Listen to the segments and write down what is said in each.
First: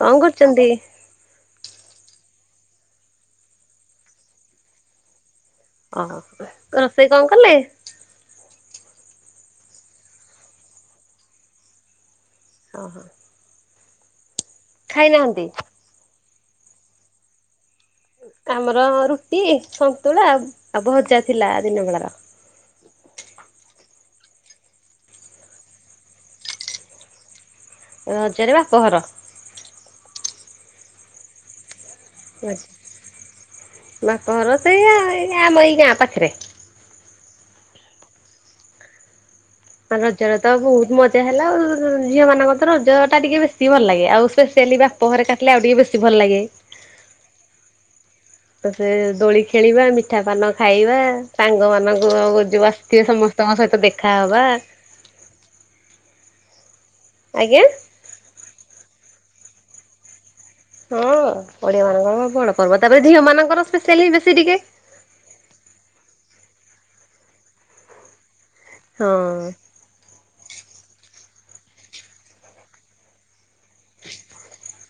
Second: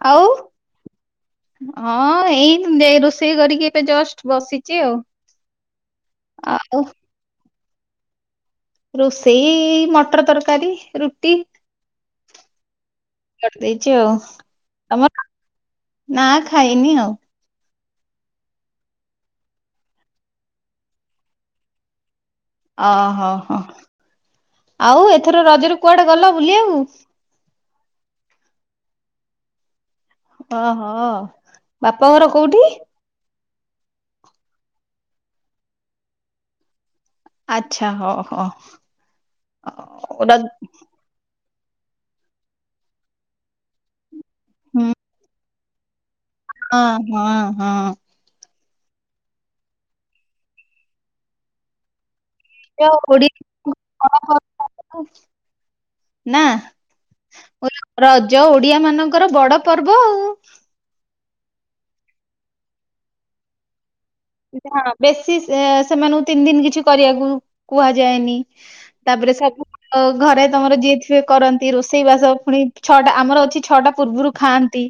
କଣ ଆଉ କରୁଛନ୍ତି? ହଁ ଏଇ ଯ ରୋଷେଇ କରିକି ଏବେ ଜଷ୍ଟ ବସିଛି ଆଉ ଅଳପ ଆଉ ପା ରୋଷେଇ କଣ କଲେ? ରୋଷେଇ ଏଇ ମଟର ତରକାରୀ ରୁଟି। ଓହୋ। କରିଦେଇଚି ଆଉ ତମର ଖାଇନାହାନ୍ତି? ନା ଖାଇନି ଆଉ। ଆମର ରୁଟି ସନ୍ତୁଳା ଆଉ ଭଜା ଥିଲା ଦିନ ବେଳାର। ଅହ ହ ଆଉ ଏଥର ରଜରେ କୁଆଡେ ଗଲ ବୁଲିବାକୁ? ରଜାରେ ବାପଘର। ଓହୋ ବାପଘର କୋଉଠି? ବାପ ଘର ସେଇ ଆ ଆମ ଏଇ ଗାଁ ପାଖରେ। ଆଚ୍ଛା ହୋ ହୋ। ଆ ରଜରେ ତ ବୋହୁତ ମଜା ହେଲା ଆଉ ଝିଅମାନଙ୍କର ତ ରଜଟା ଟିକେ ବେଶୀ ଭଲ ଲାଗେ ଆଉ ସ୍ ସ୍ପେସିଆଲି ହୁଁ ବାପଘରେ କଟିଲେ ଆଉ ଟିକେ ବେଶୀ ଭଲ ଲାଗେ। ହଁ ହଁ ହଁ। ତ ସେ ଦୋଳି ଖେଳିବା, ମିଠା ପାନ ଖାଇବା, ସାଙ୍ଗ ମାନଙ୍କୁ ଆଉ ଯୋଉ ଆସିଥିବେ ଓଡିଆ ମାନଙ୍କର ବଡ ସମସ୍ତଙ୍କ ସହିତ ଦେଖାହବା। ନା? ଆଜ୍ଞା? ରଜ ଓଡିଆ ମାନଙ୍କର ବଡ ପର୍ବ ଆଉ। ହଁ ଓଡିଆମାନଙ୍କର ବଣ ପର୍ବ ତାପରେ ଝିଅମାନଙ୍କର ସ୍ପେଶିଆଲି ବେଶ୍ ହଁ ବେଶୀ ସେ ସେମାନଙ୍କୁ ତିନି ଦିନ କିଛି କରିବାକୁ କୁହାଯାଏନି। ହଁ ତାପରେ ସବୁ ଅ ଘରେ ତମର ଯିଏ ଥିବେ କରନ୍ତି ରୋଷେଇ ବାସ ଫୁଣି ଛଅଟା ଆମର ଅଛି ଛଅଟା ପୂର୍ବରୁ ଖାଆନ୍ତି।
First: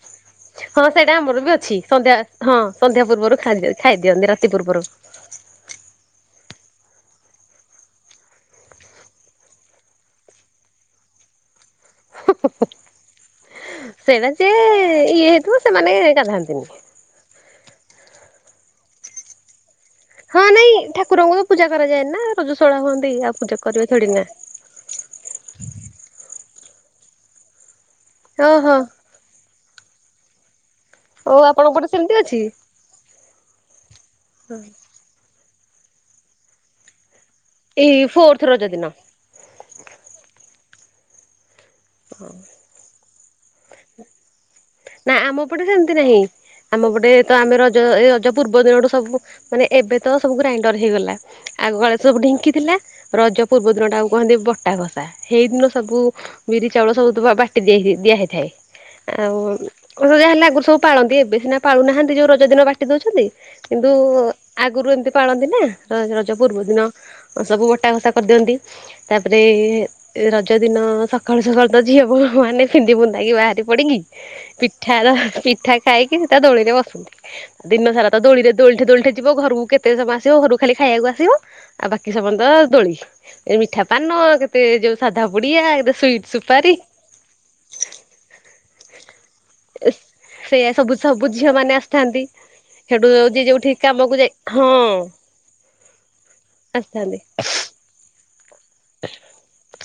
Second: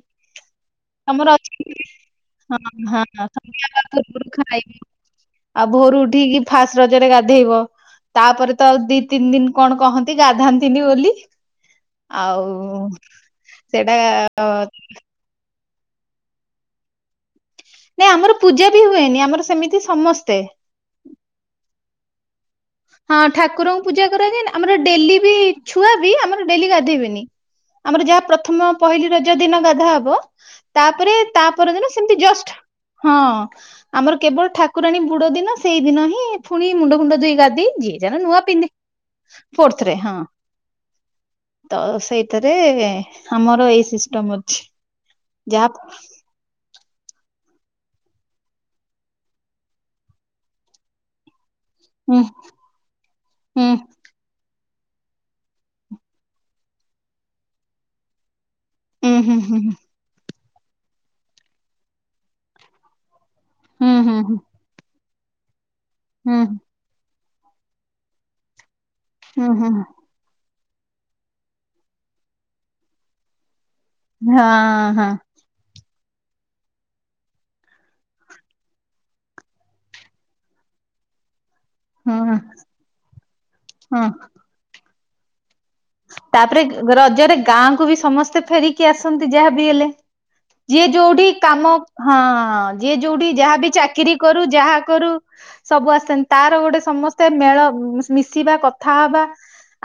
ହଁ ସେଇଟା ତମର ଆମର ବି ଅଛି ବୋଲି ସନ୍ଧ୍ୟା ହଁ ସନ୍ଧ୍ୟା ହଁ ପୂର୍ବରୁ ଖାଇ [unintelligible] ଖାଇଦିଅନ୍ତି ପୂର୍ବରୁ ରାତି ଖାଇବୁ। ଆଉ ଭୋରୁ ଉଠିକି ଫାଷ୍ଟ ରଜରେ ଗାଧେଇବ। ତାପରେ ତ ଆଉ ଦି ତିନି ଦିନ କଣ କହନ୍ତି ଗାଧାନ୍ତିନି ବୋଲି। ଆଉ ସେଇଟା ଯେ ଇଏ ହେଇଥିବ ସେମାନେ ଗାଧାନ୍ତିନି। ନାଇଁ ଆମର ପୂଜା ବି ହୁଏନି ଆମର ସେମିତି ସମସ୍ତେ। ହଁ ନାଇଁ ଠାକୁରଙ୍କୁ ତ ପୂଜା କରାଯାଏ ନା ରଜସଳା ହୁଅନ୍ତି ହଁ ଆଉ ପୂଜା ଠାକୁରଙ୍କୁ କରିବା ଥୋଡି ନା। କରାଯାଏନି ଆମର ଡେଲି ବି ଛୁଆ ବି ଆମର ଡେଲି ଗାଧେଇବେନି ଆମର ଯାହା ପ୍ରଥମ ଓହୋ ପହିଲି ର ଦିନ ଗାଧାହବ ତାପରେ ଓ ଆପଣଙ୍କ ତାପର ପଟେ ଦିନ ସେମିତି ସେମତି ଅଛି ଜଷ୍ଟ୍ ହଁ ଆମର କେବଳ ଠାକୁରାଣୀ ବୁଡ ଦିନ ସେଇଦିନ ହିଁ ଫୁଣି ମୁଣ୍ଡ ଫୁଣ୍ଡ ଧୋଇ ଗା ଯିଏ ଏଇ ଯାର ନୂଆ ଫୋର୍ଥ ରଜ ପିନ୍ଧେ। ଦିନ। ଫୋର୍ଥରେ ହଁ ତ ସେଇଥିରେ ଆମର ଏଇ ସିଷ୍ଟମ୍ ଅଛି। ନାଇଁ ଆମ ପଟେ ଯାହା ସେମତି ନାହିଁ ଆମ ପଟେ ତ ଆମେ ରଜ ଏଇ ରଜ ପୂର୍ବ ଦିନଠୁ ସବୁ ମାନେ ଏବେ ତ ସବୁ ଗ୍ରାଇଣ୍ଡର ହେଇଗଲା। ଆଗକାଳରେ ହୁଁ ସବୁ ଢିଙ୍କି ଥିଲା ରଜ ହୁଁ ପୂର୍ବ ଦିନଟାକୁ କୁହନ୍ତି ବଟା ବସ୍ ଆ ହେଇଦିନ ସବୁ ବିରି ଚାଉଳ ସବୁ ତ ବାଟି ଦେଇଥି ଦିଆ ହେଇଥାଏ ହୁଁ ହୁଁ ଆଉ ହୁଁ ଉରୁ ଯା ହେଲେ ଆଗରୁ ସବୁ ପାଳନ୍ତି ଏବେ ସିନା ପାଳୁନାହାନ୍ତି ଯୋଉ ରଜ ଦିନ ବାଟି ଦୋଉଚନ୍ତି କିନ୍ତୁ ହୁଁ ହୁଁ ହୁଁ। ଆଗୁରୁ ଏମିତି ପାଳନ୍ତି ନା ର-ରଜ ପୂର୍ବ ହୁଁ ଦିନ ସବୁ ବଟା ଘସା କରିଦିଅନ୍ତି। ତାପରେ ହୁଁ ରଜ ଦିନ ସଖାଳୁ ସଖାଳୁ ତ ଝିଅ ବୋହୁ ମାନେ ପିନ୍ଧି ପୁନ୍ଧାକି ବାହାରି ପଡିକି ହୁଁ ହଁ ପିଠାର ହଁ ପିଠା ଖାଇକି ତା ଦୋଳିରେ ବସନ୍ତି। ଦିନ ସାରା ତ ଦୋଳିରେ ଦୋଳଠି ଦୋଳଠି ଯିବ ଘରକୁ କେତେ ସମୟ ଆସିବ ଘରୁ ଖାଲି ଖାଇବାକୁ ଆସିବ। ଆଉ ବାକି ସମୟ ହଁ ତ ଦୋଳି ଏ ମିଠା ହଁ। ପାନ କେତେ ଯୋଉ ସାଧାପୁଡିଆ ଏଦେ ତାପରେ ରଜରେ ଗାଁକୁ ବି ସମସ୍ତେ ଫେରିକି ଆସନ୍ତି ଯାହାବି ହେଲେ। ସେଇଆ ଯିଏ ସବୁ ସବୁ ଯୋଉଠି ଝିଅ କାମ ମାନେ ହଁ ଆସିଥାନ୍ତି। ଯିଏ ସେଠୁ ଯୋଉଠି ଯିଏ ଯାହାବି ଚାକିରୀ କାମକୁ ଯାଇ କରୁ ଯାହା ହଁ କରୁ ସବୁ ଆସନ୍ତି ତାର ଗୋଟେ ଆସିଥାନ୍ତି। ସମସ୍ତେ ମେଳ ମୁସ-ମିଶିବା କଥା ହବା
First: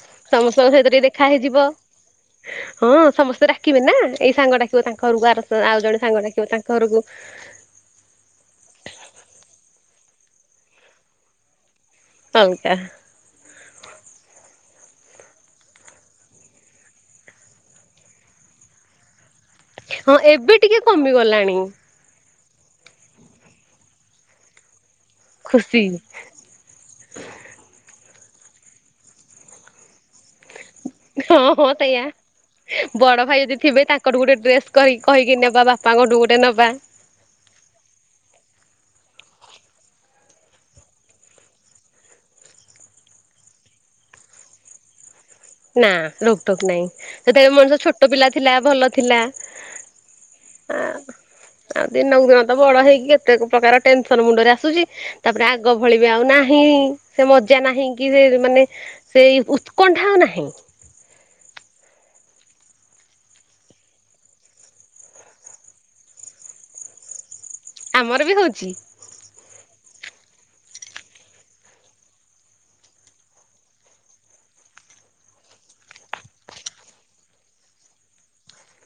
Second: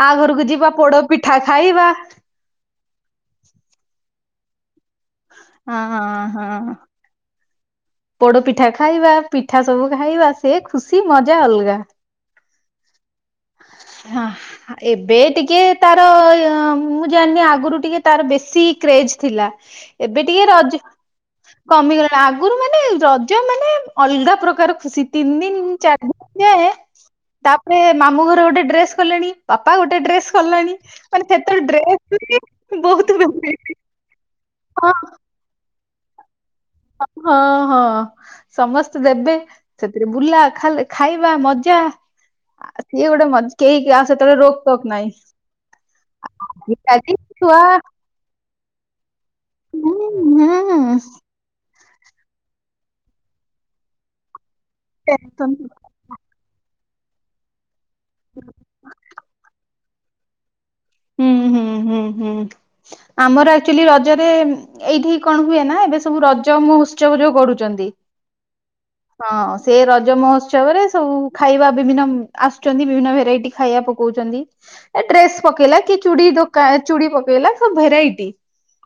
ଆ ଘରକୁ ସମସ୍ତଙ୍କ ଯିବ--ା ସହିତ ଟିକେ ଦେଖା ପୋଡ଼ପିଠା ହେଇଯିବ। ଖାଇବା। ହଁ ସମସ୍ତେ ଡକିବେ ନା ଏଇ ସାଙ୍ଗ ଡାକିବ ତାଙ୍କ ହରୁକୁ ଆର ସ ହଁ ଆଉ ଜଣେ ସାଙ୍ଗ ଡାକିବ ତାଙ୍କ ହରୁକୁ। ପୋଡ଼ପିଠା ଖାଇବା ପିଠା ସବୁ ଖାଇବା ସେ ଖୁସି ମଜା ଅଲଗା। ଅଲଗା। ହଁ। ଏବେ ଟିକେ ତାର ମୁଁ ଜାଣିନି ଆଗୁରୁ ଟିକେ ତାର ବେଶୀ କ୍ରେଜ ଥିଲା। ଏବେ ଟିକେ ରଜ୍ କମିଗଲାଣି ଆ ଏ ରଜ ମାନେ ଅଲଗା ପ୍ରକାର ଖୁସି ତିନ୍ ଦିନର ଖୁସି ଚାର୍ ଦିନର ଯାଏଁ ତାପରେ ମାମୁ ଘର ଗୋଟେ ଡ୍ରେସ୍ କଲେଣି ବାପା ଗୋଟେ ଡ୍ରେସ୍ ସରଲାଣି ମାନେ ହଁ ସେତଳେ ହଁ ଡ୍ରେସ୍ ସେଇଆ। ବି ବୋହୁତ୍ ବେଶୀ। କଲଠୁ ଗୋଟେ ଡ୍ରେସ୍ କହି କହିକି ନେବା ବାପାଙ୍କଠୁ ଗୋଟେ ନବା। ଅପି ହଁ ହଁ। ସମସ୍ତେ ଦେବେ ସେଥିରେ ବୁଲା ଖାଲା ଖାଇବା ମଜା। ଆ ସିଏ ଗୋଟେ ମଜ୍ କେହି କାହା ସେତୋଳେ ରୋକ୍ ତୋକ୍ ନହିଁ। ନାଊ ରୋକ୍ ଟୋକ୍ ନାଇଁ ହେତୋଳେ ଛୁଆ ମଣିଷ ଛୋଟ ପିଲା ଥିଲା ଭଲ ଥିଲା। ହଁ ଆ ହଁ। ଆଉ ଦିନକୁ ଦିନ ତ ବଡ଼ ହେଇକି କେତେ ପ୍ରକାର ଟେନସନ୍ ମୁଣ୍ଡରେ ଆସୁଚି ତାପରେ ଟେନସନ୍ ଆଗ ଭଳି ବି ଆଉ ନାହିଁ ସେ ମଜା ନାହିଁ କି ସେ ମାନେ ସେଇ ଉତ୍କଣ୍ଠା ଆଉ ନାହିଁ। ହୁଁ ହୁଁ ହୁଁ ହୁଁ। ଆମର ଆକ୍ଚୁଆଲି ରଜରେ ଏଇଠି କଣ ହୁଏ ନାଁ ଏବେ ସବୁ ରଜ ମହୋତ୍ସବ ଯୋଉ କରୁ ଆମର ବି ହୋଉଚି। ହଁ ସେ ରଜ ମହୋତ୍ସବରେ ସବୁ ଖାଇବା ବିଭିନ୍ନ ଆସୁଚନ୍ତି ବିଭିନ୍ନ ଭେରାଇଟି ଖାଇବା ପ କୋଉଚନ୍ତି ଏ ଡ୍ରେସ୍ ପକେଇଲା କି ଚୁଡ଼ି ଦୋକା ଚୁଡ଼ି ପକେଇଲା ସବୁ ଭେରାଇଟି।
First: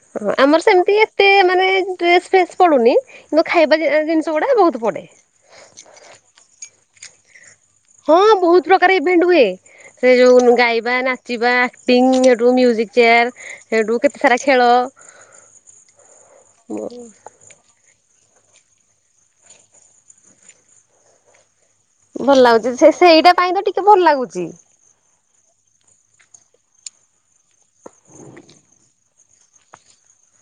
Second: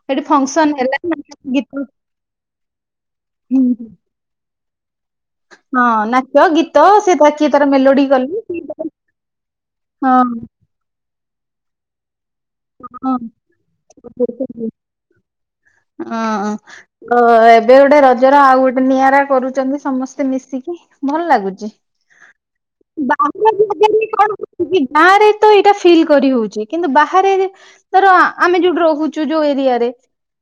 ସେଠି ହଁ ଆମର ଫଙ୍କସନ ସେମତି ହେଲା ଏତେ ନାଚ ମାନେ ଗୀତ ଡ୍ରେସ୍ ଫେସ୍ ପଡ଼ୁନି କିନ୍ତୁ ହୁଁ, ଖାଇବା ଜି ଜିନିଷ ଉଡ଼ା ବହୁତ ପଡ଼େ। ହଁ ନାଚ ଗୀତ ସେ ଧାଚ୍ କିଏ ତାର ମେଲୋଡ଼ି ହଁ ବହୁତ ପ୍ରକାର ଇଭେଣ୍ଟ୍ ହୁଏ ସେ ହଁ। ଯୋଉ ଗାଇବା, ନାଚିବା। ପିଙ୍ଗ୍ ହେଠୁ ମ୍ୟୁଜିକ୍ ଚେୟାର୍ ହେଠୁ କେତେ ସାରା ଖେଳ। ଅଁ ଗ ଏବେ ଗୋଟେ ର ଜର ଆଉ ଗୋଟେ ନିଆରା କରୁଚନ୍ତି ସମସ୍ତେ ମିଶିକି ଭଲ ଲାଗୁଚି। ଭଲ ଲାଗୁଚି ସେ ସେଇଟା ପାଇଁ ତ ଟିକେ ଭଲ କଣ ଲାଗୁଚି। ହଉଛି ଗାଁରେ ତ ଏଇଟା ଫିଲ୍ କରି ହୋଉଚି କିନ୍ତୁ ବାହାରେ ଧର ଆମେ ଯୋଉଠି ରହୁ ଚୁ ଯୋଉ ଏରିଆରେ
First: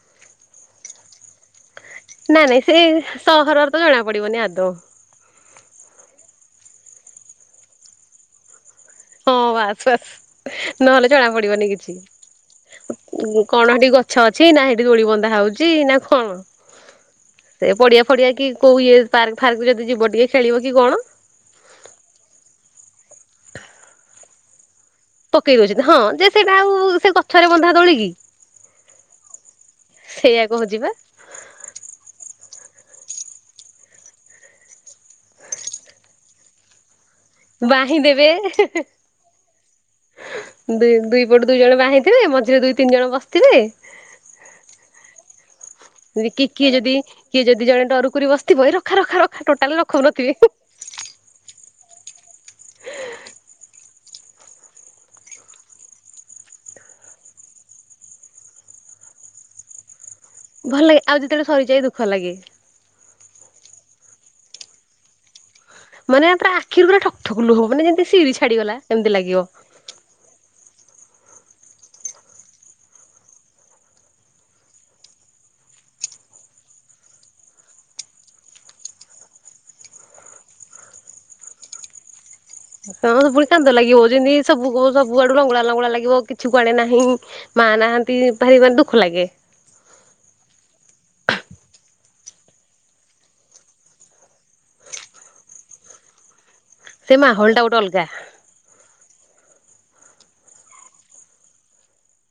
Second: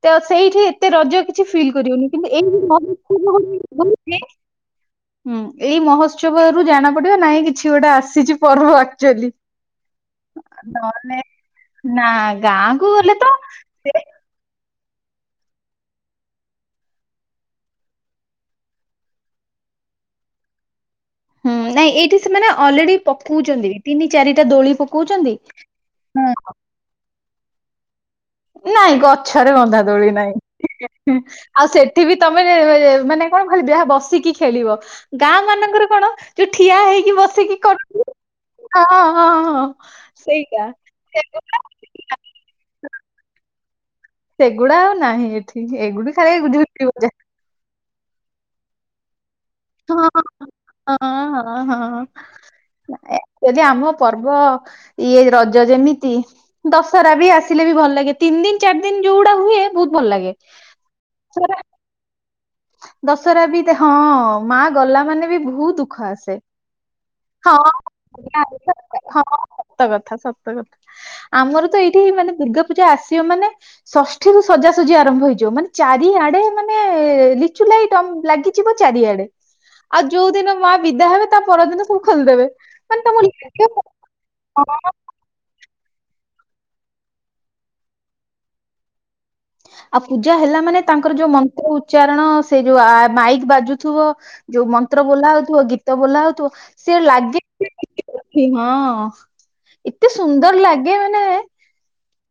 ତ ସେଇଠି ତେ ରଜ କିଛି ଫିଲ୍ କରିହୋଉନି କିନ୍ତୁ ନାଇଁ ଏଇଠି ନାଇଁ ସେ ରହି ସହରରେ ତ ଜଣା ପଡିବନି [unintelligible] ଆଦୌ ହୁଁ, ଏଇ ମହୋତ୍ସବରୁ ଜାଣା ପଡ଼ିବ ନାଇଁ କିଛି ଗୋଟେ ଆସିଚି ପର୍ବ ଆକ୍ଚୁଆଲି ହଁ, ବାସ୍ ବାସ୍ ନହେଲେ ଜଣା ପ ଡି଼ବନି କିଛି ନା ଗାଁକୁ ଉ ଗଲେ ତ ଉଁ କଣ ହେଟି ସେ ଗଛ ଛି ନା ହେଟି ଦୋଳି ବନ୍ଧା ହଉଚି ନାଁ କଣ? ସେ ପଡ଼ିଆ ଫଡି଼ଆ କି କୋଉ ଇଏ ପାର୍କ ଫାର୍କ ଯଦି ଯିବ ଟିକେ ଖେଳିବ କି କଣ? ହୁଁ, ନାଇଁ ଏଇଠି ସେମାନେ ଅଲରେଡ଼ି ପକଉଚନ୍ତି ତିନି, ଚାରିଟା ଦୋଳି ପ ପକେଇ ଦୋଉଚନ୍ତି ହଁ, ଯେ ସେଟା ଆଉ ସେ ଗଛରେ ବନ୍ଧା ଦୋଳିକି? ନାଇଁ ଗଛରେ ବନ୍ଧା ଦୋଳି ନାଇଁ‌। ସେଇଆ କହୁଛି ବା ହୁଁ ଆଉ ସେଠି ବି ତମେ ମାନେ କଣ ଖାଲି ଯାହା ବସିକି ଖେଳିବ। ଗାଁମାନଙ୍କରେ କଣ ଯୋଉ ଠିଆ ହେଇକି ବ ବାହି ଦେବେ ଦୁଇ ହଁ ସେଇଟା ଦୁଇ ସେଗୁ- ପଟୁ ଦୁଇ ଜଣ ବାହି ଥିବେ ମଝିରେ ଦୁଇ, ତିନି ଜଣ ବସିଥିବେ। ସେଗୁଡ଼ା ଆଉ ନାହିଁ ଏଠି ଏଗୁଡ଼ି କି ଝୁଲିବୁ କିଏ ଯଦି ଯାହା। କିଏ ଯଦି ଜଣେ ଡରୁକୁରି ବସିଥିବ ଏ ରଖା ରଖା ରଖା ଟୋଟାଲି ହଁ ରଖଉନଥିବେ। ହଁ, ହଁ, ହଁ,। ଯଦି ଆମ ପର୍ବ ଇଏ ରଜ ଯେମିତି ଦଶହରା ବି ଆସିଲେ ବି ଭଲ ଲାଗେ ତିନି ଦିନି, ଚାରି ଦିନି ଯୋଉଡା ହୁଏ ବହୁତ ଭଲ ଲାଗେ। ଭଲ ଲାଗେ ଆଉ ଯେତେବେଳେ ଦଶହରା ସରିଯାଇ ଦୁଃଖ ଲାଗେ। ଦଶହରା ବି ହଁ, ମା ଗଲା ମାନେ ବି ବହୁତ ଦୁଃଖ ଦୁଃଖ ମାନେ ଆସେ ପୁରା ଆଖିରୁ ପୁରା ଠକ୍ ଠକ୍ ଲୁହ ମାନେ ଯେମିତି ସିଡି [unintelligible] ଛାଡିଗଲା ଏମିତି ଲାଗିବ। ସତ କଥା ସତ କଥା ଆମର ତ ଏଇଠି ମାନେ ଦୁର୍ଗା ପୂଜା ଆସିବ ମାନେ ଷଷ୍ଠୀରୁୁ ସଜାସଜି ଆରମ୍ଭ ହେଇଯିବ ମାନେ ଚାରିଆଡେ ମାନେ ଲିଚୁ ଲାଇଟ ଲାଗିଯିବ ଚାରିଆଡେ। ଆଉ ଯୋଉ ଦିନ ମାଆ ବିଦା ହେବେ ତା ପରଦିନ ସବୁ ଖୋଲିଦେବେ। ମାନେ ହଁ, ତମ ପୁଣି କାନ୍ଦ ଲାଗିବ ଯେମିତି ସବୁ କୁ କଣ? ସବୁ ସବୁଆଡୁ ଲଙ୍ଗୁଳା, ଲଙ୍ଗୁଳା ଲାଗିବ କିଛି କୁଆଡେ ନାହିଁ ମା ନାହାନ୍ତି, ଭାରି ଭାରି ଦୁଃଖ ଲାଗେ। ଆଉ ପୂଜା ହେଲା ମାନେ ତାଙ୍କର ଯୋଉ ମନ୍ତ୍ର ଉଚ୍ଚାରଣ ସେ ଯୋଉ ମାଇକ ବାଜୁଥିବ ଯୋଉ ମନ୍ତ୍ର ବୋଲା ହଉଥିବ ଗୀତ ବୋଲା ହଉଥିବ ସେ ଲାଗେ ମାହୋଲ ଟା ଗୋଟେ ଅଲଗା ହଁ, ଏତେ ସୁନ୍ଦର ଲାଗେ ମାନେ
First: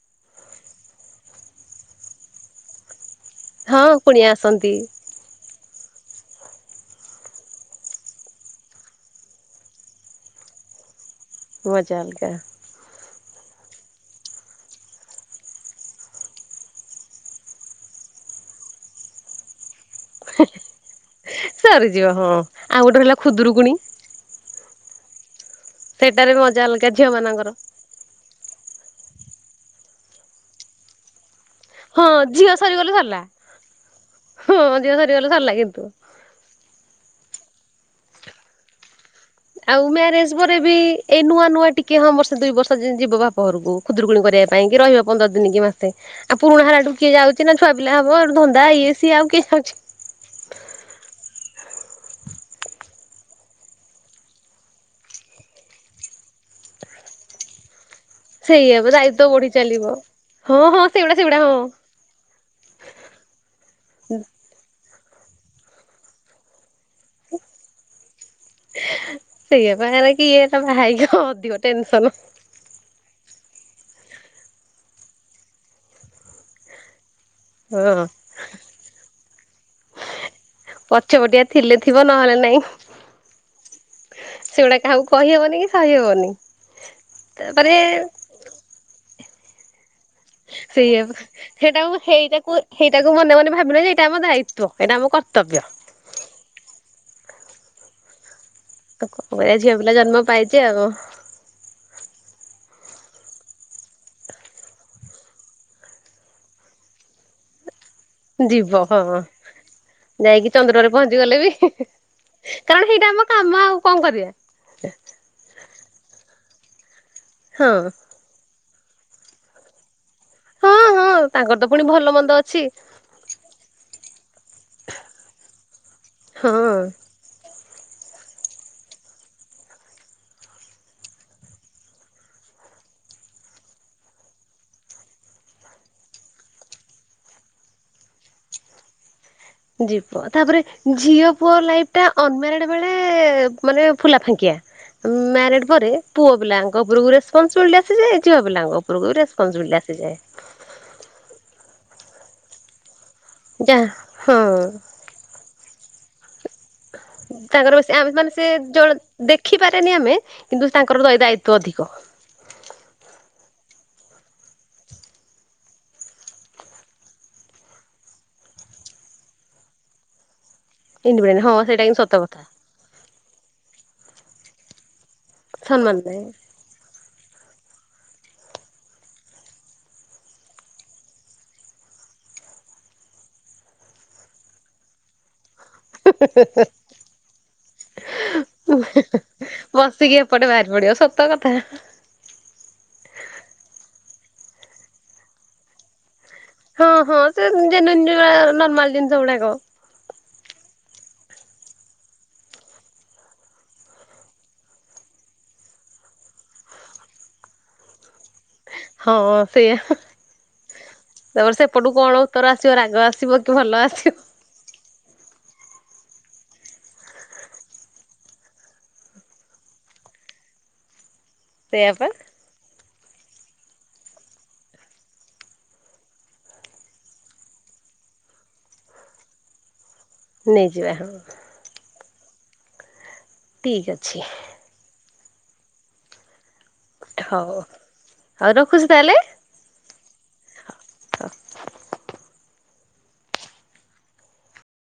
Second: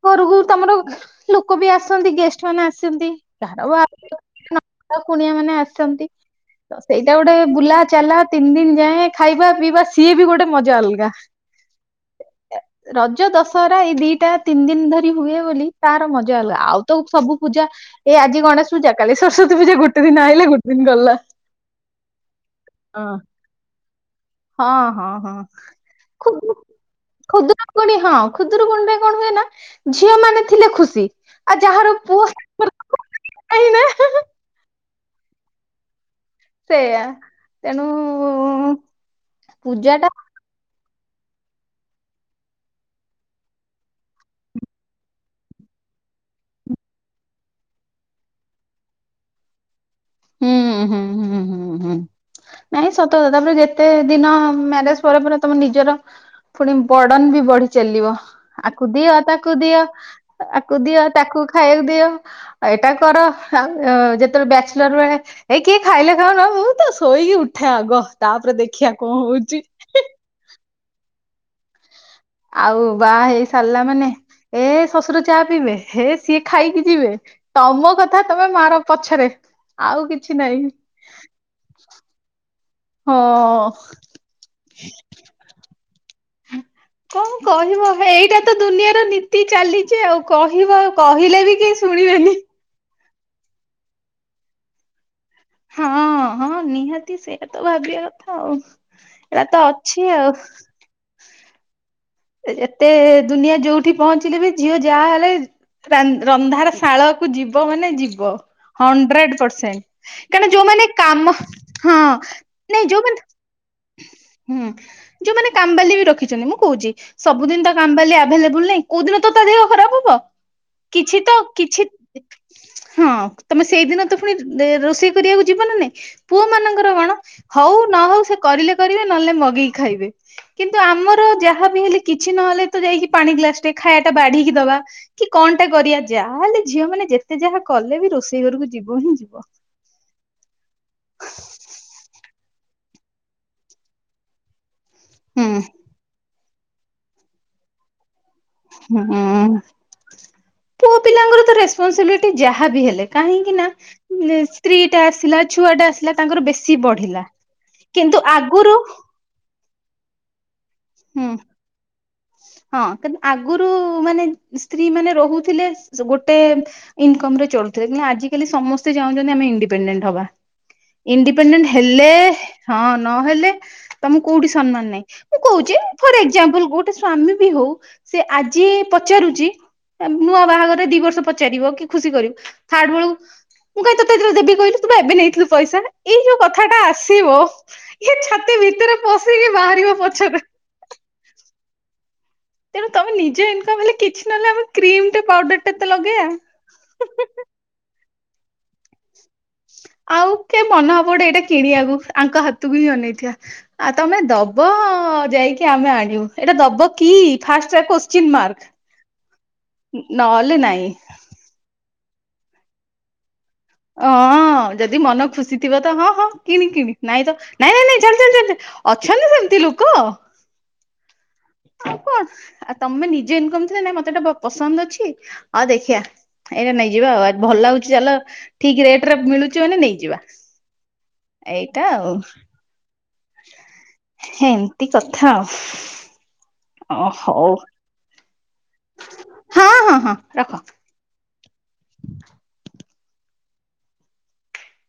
ଘରକୁ ତମର ଲୋକ ବି ଆସନ୍ତି ଗେଷ୍ଟ ମାନେ ଆସନ୍ତି। କାହାର ହଁ, କୁଣିଆ ଆସନ୍ତି। ବା କୁଣିଆ ମାନେ ଆସିଛନ୍ତି। ତ ସେଇଟା ଗୋଟେ ବୁଲା ଚାଲା ତିନି ଦିନ ଯାଏ ଖାଇବା ପିଇବା ସିଏ ବି ଗୋଟେ ମଜା ଅଲଗା। ମଜାଅଲଗା ରଜ ଦଶହରା ଏଇ ଦିଟା ତିନି ଦିନ ଧରି ହୁଏ ବୋଲି ତାର ମଜା ଅଲଗା ଆଉ ତ ସବୁ ପୂଜା ଏ ଆଜି ଗଣେଶ ପୂଜା କାଲି ସରସ୍ଵତୀ ପୂଜା ଗୋଟେ ଦିନ ଆଇଲେ ଗୋଟେ ଦିନ ଗଲା। ସରିଯିବା ହଁ, ଆଉ ଗୋଟେ ହେଲା ହଁ ଖୁଦୁରୁକୁଣି ହଁ, ହଁ, ହଁ, ସେଇଟାରେ ମଜା ଅଲଗା ଝିଅ ମାନଙ୍କର। କୁନି ହଁ, ଖୁଦୁରୁକୁଣି ରେ କଣ ହୁଏ ନା ଝିଅ ମାନେ ଥିଲେ ଖୁସି। ଆଉ ଯାହାର ହଁ, ପୁଅ ଝିଅ ସରିଗଲେ ସରିଲା ନାହିଁ ନା ହଁ, ଝିଅ ସରିଗଲେ ସରିଲା କିନ୍ତୁ। ସେଇୟା ତେଣୁ ଆଉ ପୂଜା ଟା ମ୍ୟାରେଜ ପରେ ବି ଏଇ ନୂଆ ନୂଆ ଟିକେ ହଁ, ବର୍ଷେ ଦୁଇ ବର୍ଷ ଯିବ ବାପ ଘରକୁ ଖୁଦୁରୁକୁଣି କରିବା ପାଇଁ କି ରହିବ ପନ୍ଦର ଦିନ କି ମାସେ ଆଉ ପୁରୁଣା ହେଲାଠୁ କିଏ ଯାଉଛି ନା ଛୁଆ ପିଲା ହବ ଆଉ ଧନ୍ଦା ଇଏ ସିଏ ଆଉ କିଏ ଯାଉଛି। ହୁଁଁ, ହୁଁ, ହୁଁ, ହୁଁ, ହୁଁ, ନାଇଁ ସତ କଥା ତାପରେ ଯେତେ ଦିନ ମ୍ୟାରେଜ ପରେ ପର କରି ତମ ନିଜର ପୁଣି ବର୍ଡ଼ନ ବି ବଢ଼ି ଚାଲିବ। ସେଇଆ ଆକୁ ପା ଦିଅ, ଦାୟିତ୍ୱ ବଢି ତାକୁ ଦିଅ, ଚାଲିବ। ହଁ ଆକୁ ହଁ ଦିଅ, ସେଗୁଡା ସେଗୁଡା ତାକୁ ହଁ ଖାଇବାକୁ ଦିଅ। ଏଇଟା କର ଆଉ ଯେତେବେଳେ ବ୍ୟାଚଲର ବେଳେ ଏ କିଏ ଖାଇଲେ ଖାଉନ ମୁଁ ତ ଶୋଇକି ଉଠେ ଆଗ ତାପରେ ଦେଖିବା କଣ ହଉଛି ବାା କି ବା ହେଇକ କଣ ଅଧିକ ଟେନସନ ଆଉ ବାହା ହେଇ ସାରିଲା ମାନେ ଏ ଶଶୁର ଚା ପିଇବେ ଏ ସିଏ ଖାଇକି ଯିବେ ତମ ହଁ କଥା ତମେ ମାର ପଛରେ ଆଉ କିଛି ନହିଁ ଚଟିଆ ଥିଲେ ଥିବ ନହେଲେ ନାଇଁ। ହଁ ସେଗୁଡା କାହାକୁ କହିହବନି କି ସହିହବନି। ହଁଣ ତାପରେ କହିବ ଭ ଏଇଟା ତ ଦୁନିଆର ନୀତି ଚାଲିଛି ଆଉ। କହିବ ସେଇଆ ପା। କହିଲେ ବି କେହି ଶୁଣିବେନି ସେଇଟାକୁ ମନ ମନେ ଭାବିଲୁ ଯେଇଟା ଆମ ଦାୟିତ୍ୱ ଏଇଟା ଆମ କର୍ତ୍ବ୍ୟ ହଁ ହଁ ନିହାତି ସେଇଟା ତ ଭାବିବା କଥା ଆଉ ଆଉ କଣ ଏଇଟା କରିବା ତ ଝିଅ ପିଲା ଅଛି ଜନ୍ମ ଆଉ। ପାଇଛି ଆଉ ଏତେ ଦୁନିଆ ଯୋଉଠି ପହଞ୍ଚିଲେ ବି ଝିଅ ଯାହା ହେଲେ ରନ୍ଧାର ଶାଳ କୁ ଯିବ ମାନେ ଯିବ ଯିବ ହଁ। ହଣ୍ଡେଡ ପରସେଣ୍ଟ କ ଯାଇକି ଯୋଉମାନେ ଚନ୍ଦ୍ରରେ କାମ ପହଞ୍ଚିଗଲେ ବି ହଁ ନାଇଁ କାରଣ ସେଇଟା ଯୋଉମାନେ ଆମ କାମ ଆଉ କଣ କରିବା। ହୁଁ ଯୋଉମାନେ କମ୍ବାଲି ବି ରଖିଛନ୍ତି ମୁଁ କହୁଛି ସବୁଦିନ ତ ହଁ କମ୍ବାଲି ଆ ଭଲେବଲ ନାଇଁ କୋଉ ଦିନ ତ ତା ଦେହ ଖରାପ ହବ ହଁ ହଁ କିଛି ତ ତାଙ୍କର ପୁଣି କିଛି ଭଲ ମନ୍ଦ ଅଛି ହଁ ତମେ ସେଇଦିନ ତ ପୁଣି ରୋଷେଇ କରିବାକୁ ଯିବନ ନାଇଁ। ପୁ ହଁ। ମନଙ୍କର କଣ। ହଉ ନ ହଉ ସେ କରିଲେ କରିବେ ନହେଲେ ମଗେଇକି ଖାଇବେ କିନ୍ତୁ ଆମର ଯାହା କିଛି ନହେଲେ ତ ଯାଇକି ପାଣି ଗ୍ଲାସ ଟେ ଖାଇବା ଟା ବାଢିକି ଦବା। କି କଣ ଟା କରିବା ଯାହା ହେଲେ ଝିଅ ମାନେ ଯେତେ ଯାହା କଲେ ବି ରୋଷେଇ ଘରକୁ ଯିବ ହିଁ ଯିବ। ଯ ପ ତାପରେ ଝିଅ ପୁଅ ଲାଇଫ ଟା ଅନମଡ ବେଳେ ମାନେ ଫୁଲା ଫାଙ୍କିଆ। ମ୍ୟାରିଡ ହୁଁ ପରେ ପୁଅ ପିଲାଙ୍କ ଉପରକୁ ରେପନସିବିଲିଟି ଆସିଯାଏ କିିବା ପିଲାଙ୍କ ଉପରକୁ ବି ହୁଁ ରେପନ୍ସିବିଲି ଆସିଯାଏ। ପୁଅ ପିଲାଙ୍କର ତ ରେସପନସିବିଲିଟି ଯାହାବ ହେଲେ କାହିଁକି ନା ଯା ହଁ ସ୍ତ୍ରୀ ଟା ଆସିଲା। ଛୁଆ ଟା ଆସିଲା ତାଙ୍କର ବେଶୀ ବଢିଲା ତାଙ୍କର ବେଶୀ ଆମେ କିନ୍ତୁ ମାନେ ସେ ଆଗରୁ। ଜଣେ ଦେଖିପାରେନି ଆମେ କିନ୍ତୁ ତାଙ୍କର ଦ ହୁଁ ଦାୟିତଵ ଅଧିକ। ହଁ କିନ୍ତୁ ଆଗରୁ ମାନେ ସ୍ତ୍ରୀ ମାନେ ରହୁଥିଲେ ଗୋଟେ ଇନକମ ରେ ଚଳୁଥିଲେ କିନ୍ତୁ ଆିକାଲି ସମସ୍ତେ ଚାହୁଁଛନ୍ତି ଆମେ ଇଣ୍ଡିପେଣ୍ଡେଣ୍ଟ ହବା। ହଁ ଇଣ୍ଡିପେଣ୍ଡେଣ୍ଟ ସେଇଟା କିନ୍ତୁ ହେଲେ ସତ କଥା। ହଁ ନହେଲେ ତମ କୋଉଠି ସମ୍ମାନ ନାହିଁ ମୁଁ କହୁଛି ସମ୍ମାନ ଫର୍ ନାହିଁ ଏଜାମ୍ପଲ କୋଠି ଗୋଟେ ସ୍ଵାମୀ ବି ହଉ ସେ ଆଜି ପଚାରୁଛି। ନୂଆ ବାହାଘରେ ଦି ବର୍ଷ ପଚାରିବ କି ଖୁସି କରିବ ଥାର୍ଡ ବେଳକୁ ମୁଁ କହିଁ ତରେ ଦେବିହିଲୁ ତୁ ଏବେ ନେଇଥିଲୁ ପଇସା ଏଇ ଯୋଉ କଥା ଟା ଆସିବ ଇ ଛାତି ଭିତରେ ପଶିକି ବାହାର ବସିକି ଏପଟେ ବାହାରି ପଡିଆ ସତ କଥା। ତେଣୁ ତମେ ନିଜ ଇନମ ହେଲେ କିଛି ନହେଲେ ଆମେ କ୍ରିମ ଟ ପାଉଡର ଟା ତେ ଲଗେଇବା। ହଁ ହଁ ସେ ଜନ ନର୍ମାଲ ଜିନିଷ ଗୁଡାକ। ଆଉ କି ମନ ହବୋଡେ ଏଇଟା କିଣିବାକୁ ଆଙ୍କ ହାତକୁ ହିଁ ଅନେଇଥିବା। ଆ ତମେ ଦବ ଯାଇକି ଆମେ ଆଣିବୁ ଏଇଟା ଦବ କି ଫାଷ୍ଟ କଶ୍ଚିନ୍ ମାର୍କ। ହଁ ସେଇଆ ନହେଲେ ନାଇଁ। ତାପରେ ସେପଟକୁ କଣ ଉତ୍ତର ଆସିବ ରାଗ ଆସିବ କି ଭଲ ଆସିବ। ହଁ ଯଦି ମନ ଖୁସି ଥିବ ତ ହଁ ହଁ କିଣି କିଣି ନାଇଁ ତ ନାଇ ନାଇ ନାଇଁ ଚାଲ ଚାଲ ଚାଲ ଅଛନ୍ତି ସେମିତି ଲୋକ। ସେଇଆ ଆଉ ପା କଣ ଆଉ ତମେ ନିଜେ ଇନକମ ଥିଲ ନାଇଁ ମତେଟା ପସନ୍ଦ ଅଛି ଆଉ ଦେଖିଆ। ଏଇଟା ନେଇଯିବା ଆଉ ଭଲ ହଉଛି ଚାଲ ଠିକ ରେଟ ରେ ମିଳୁଛି ମାନେ ନେଇଯିବା। ନେଇଯିବା ହଁ। ଏଇଟା ଆଉ। ଠିକ୍ ଅଛି। ଏମିତି କଥା ଆଉ। ହଉ ଆଉ ରଖୁଛି ତାହେଲେ। ହଁ ହଁ ହଁ ରଖ। ???????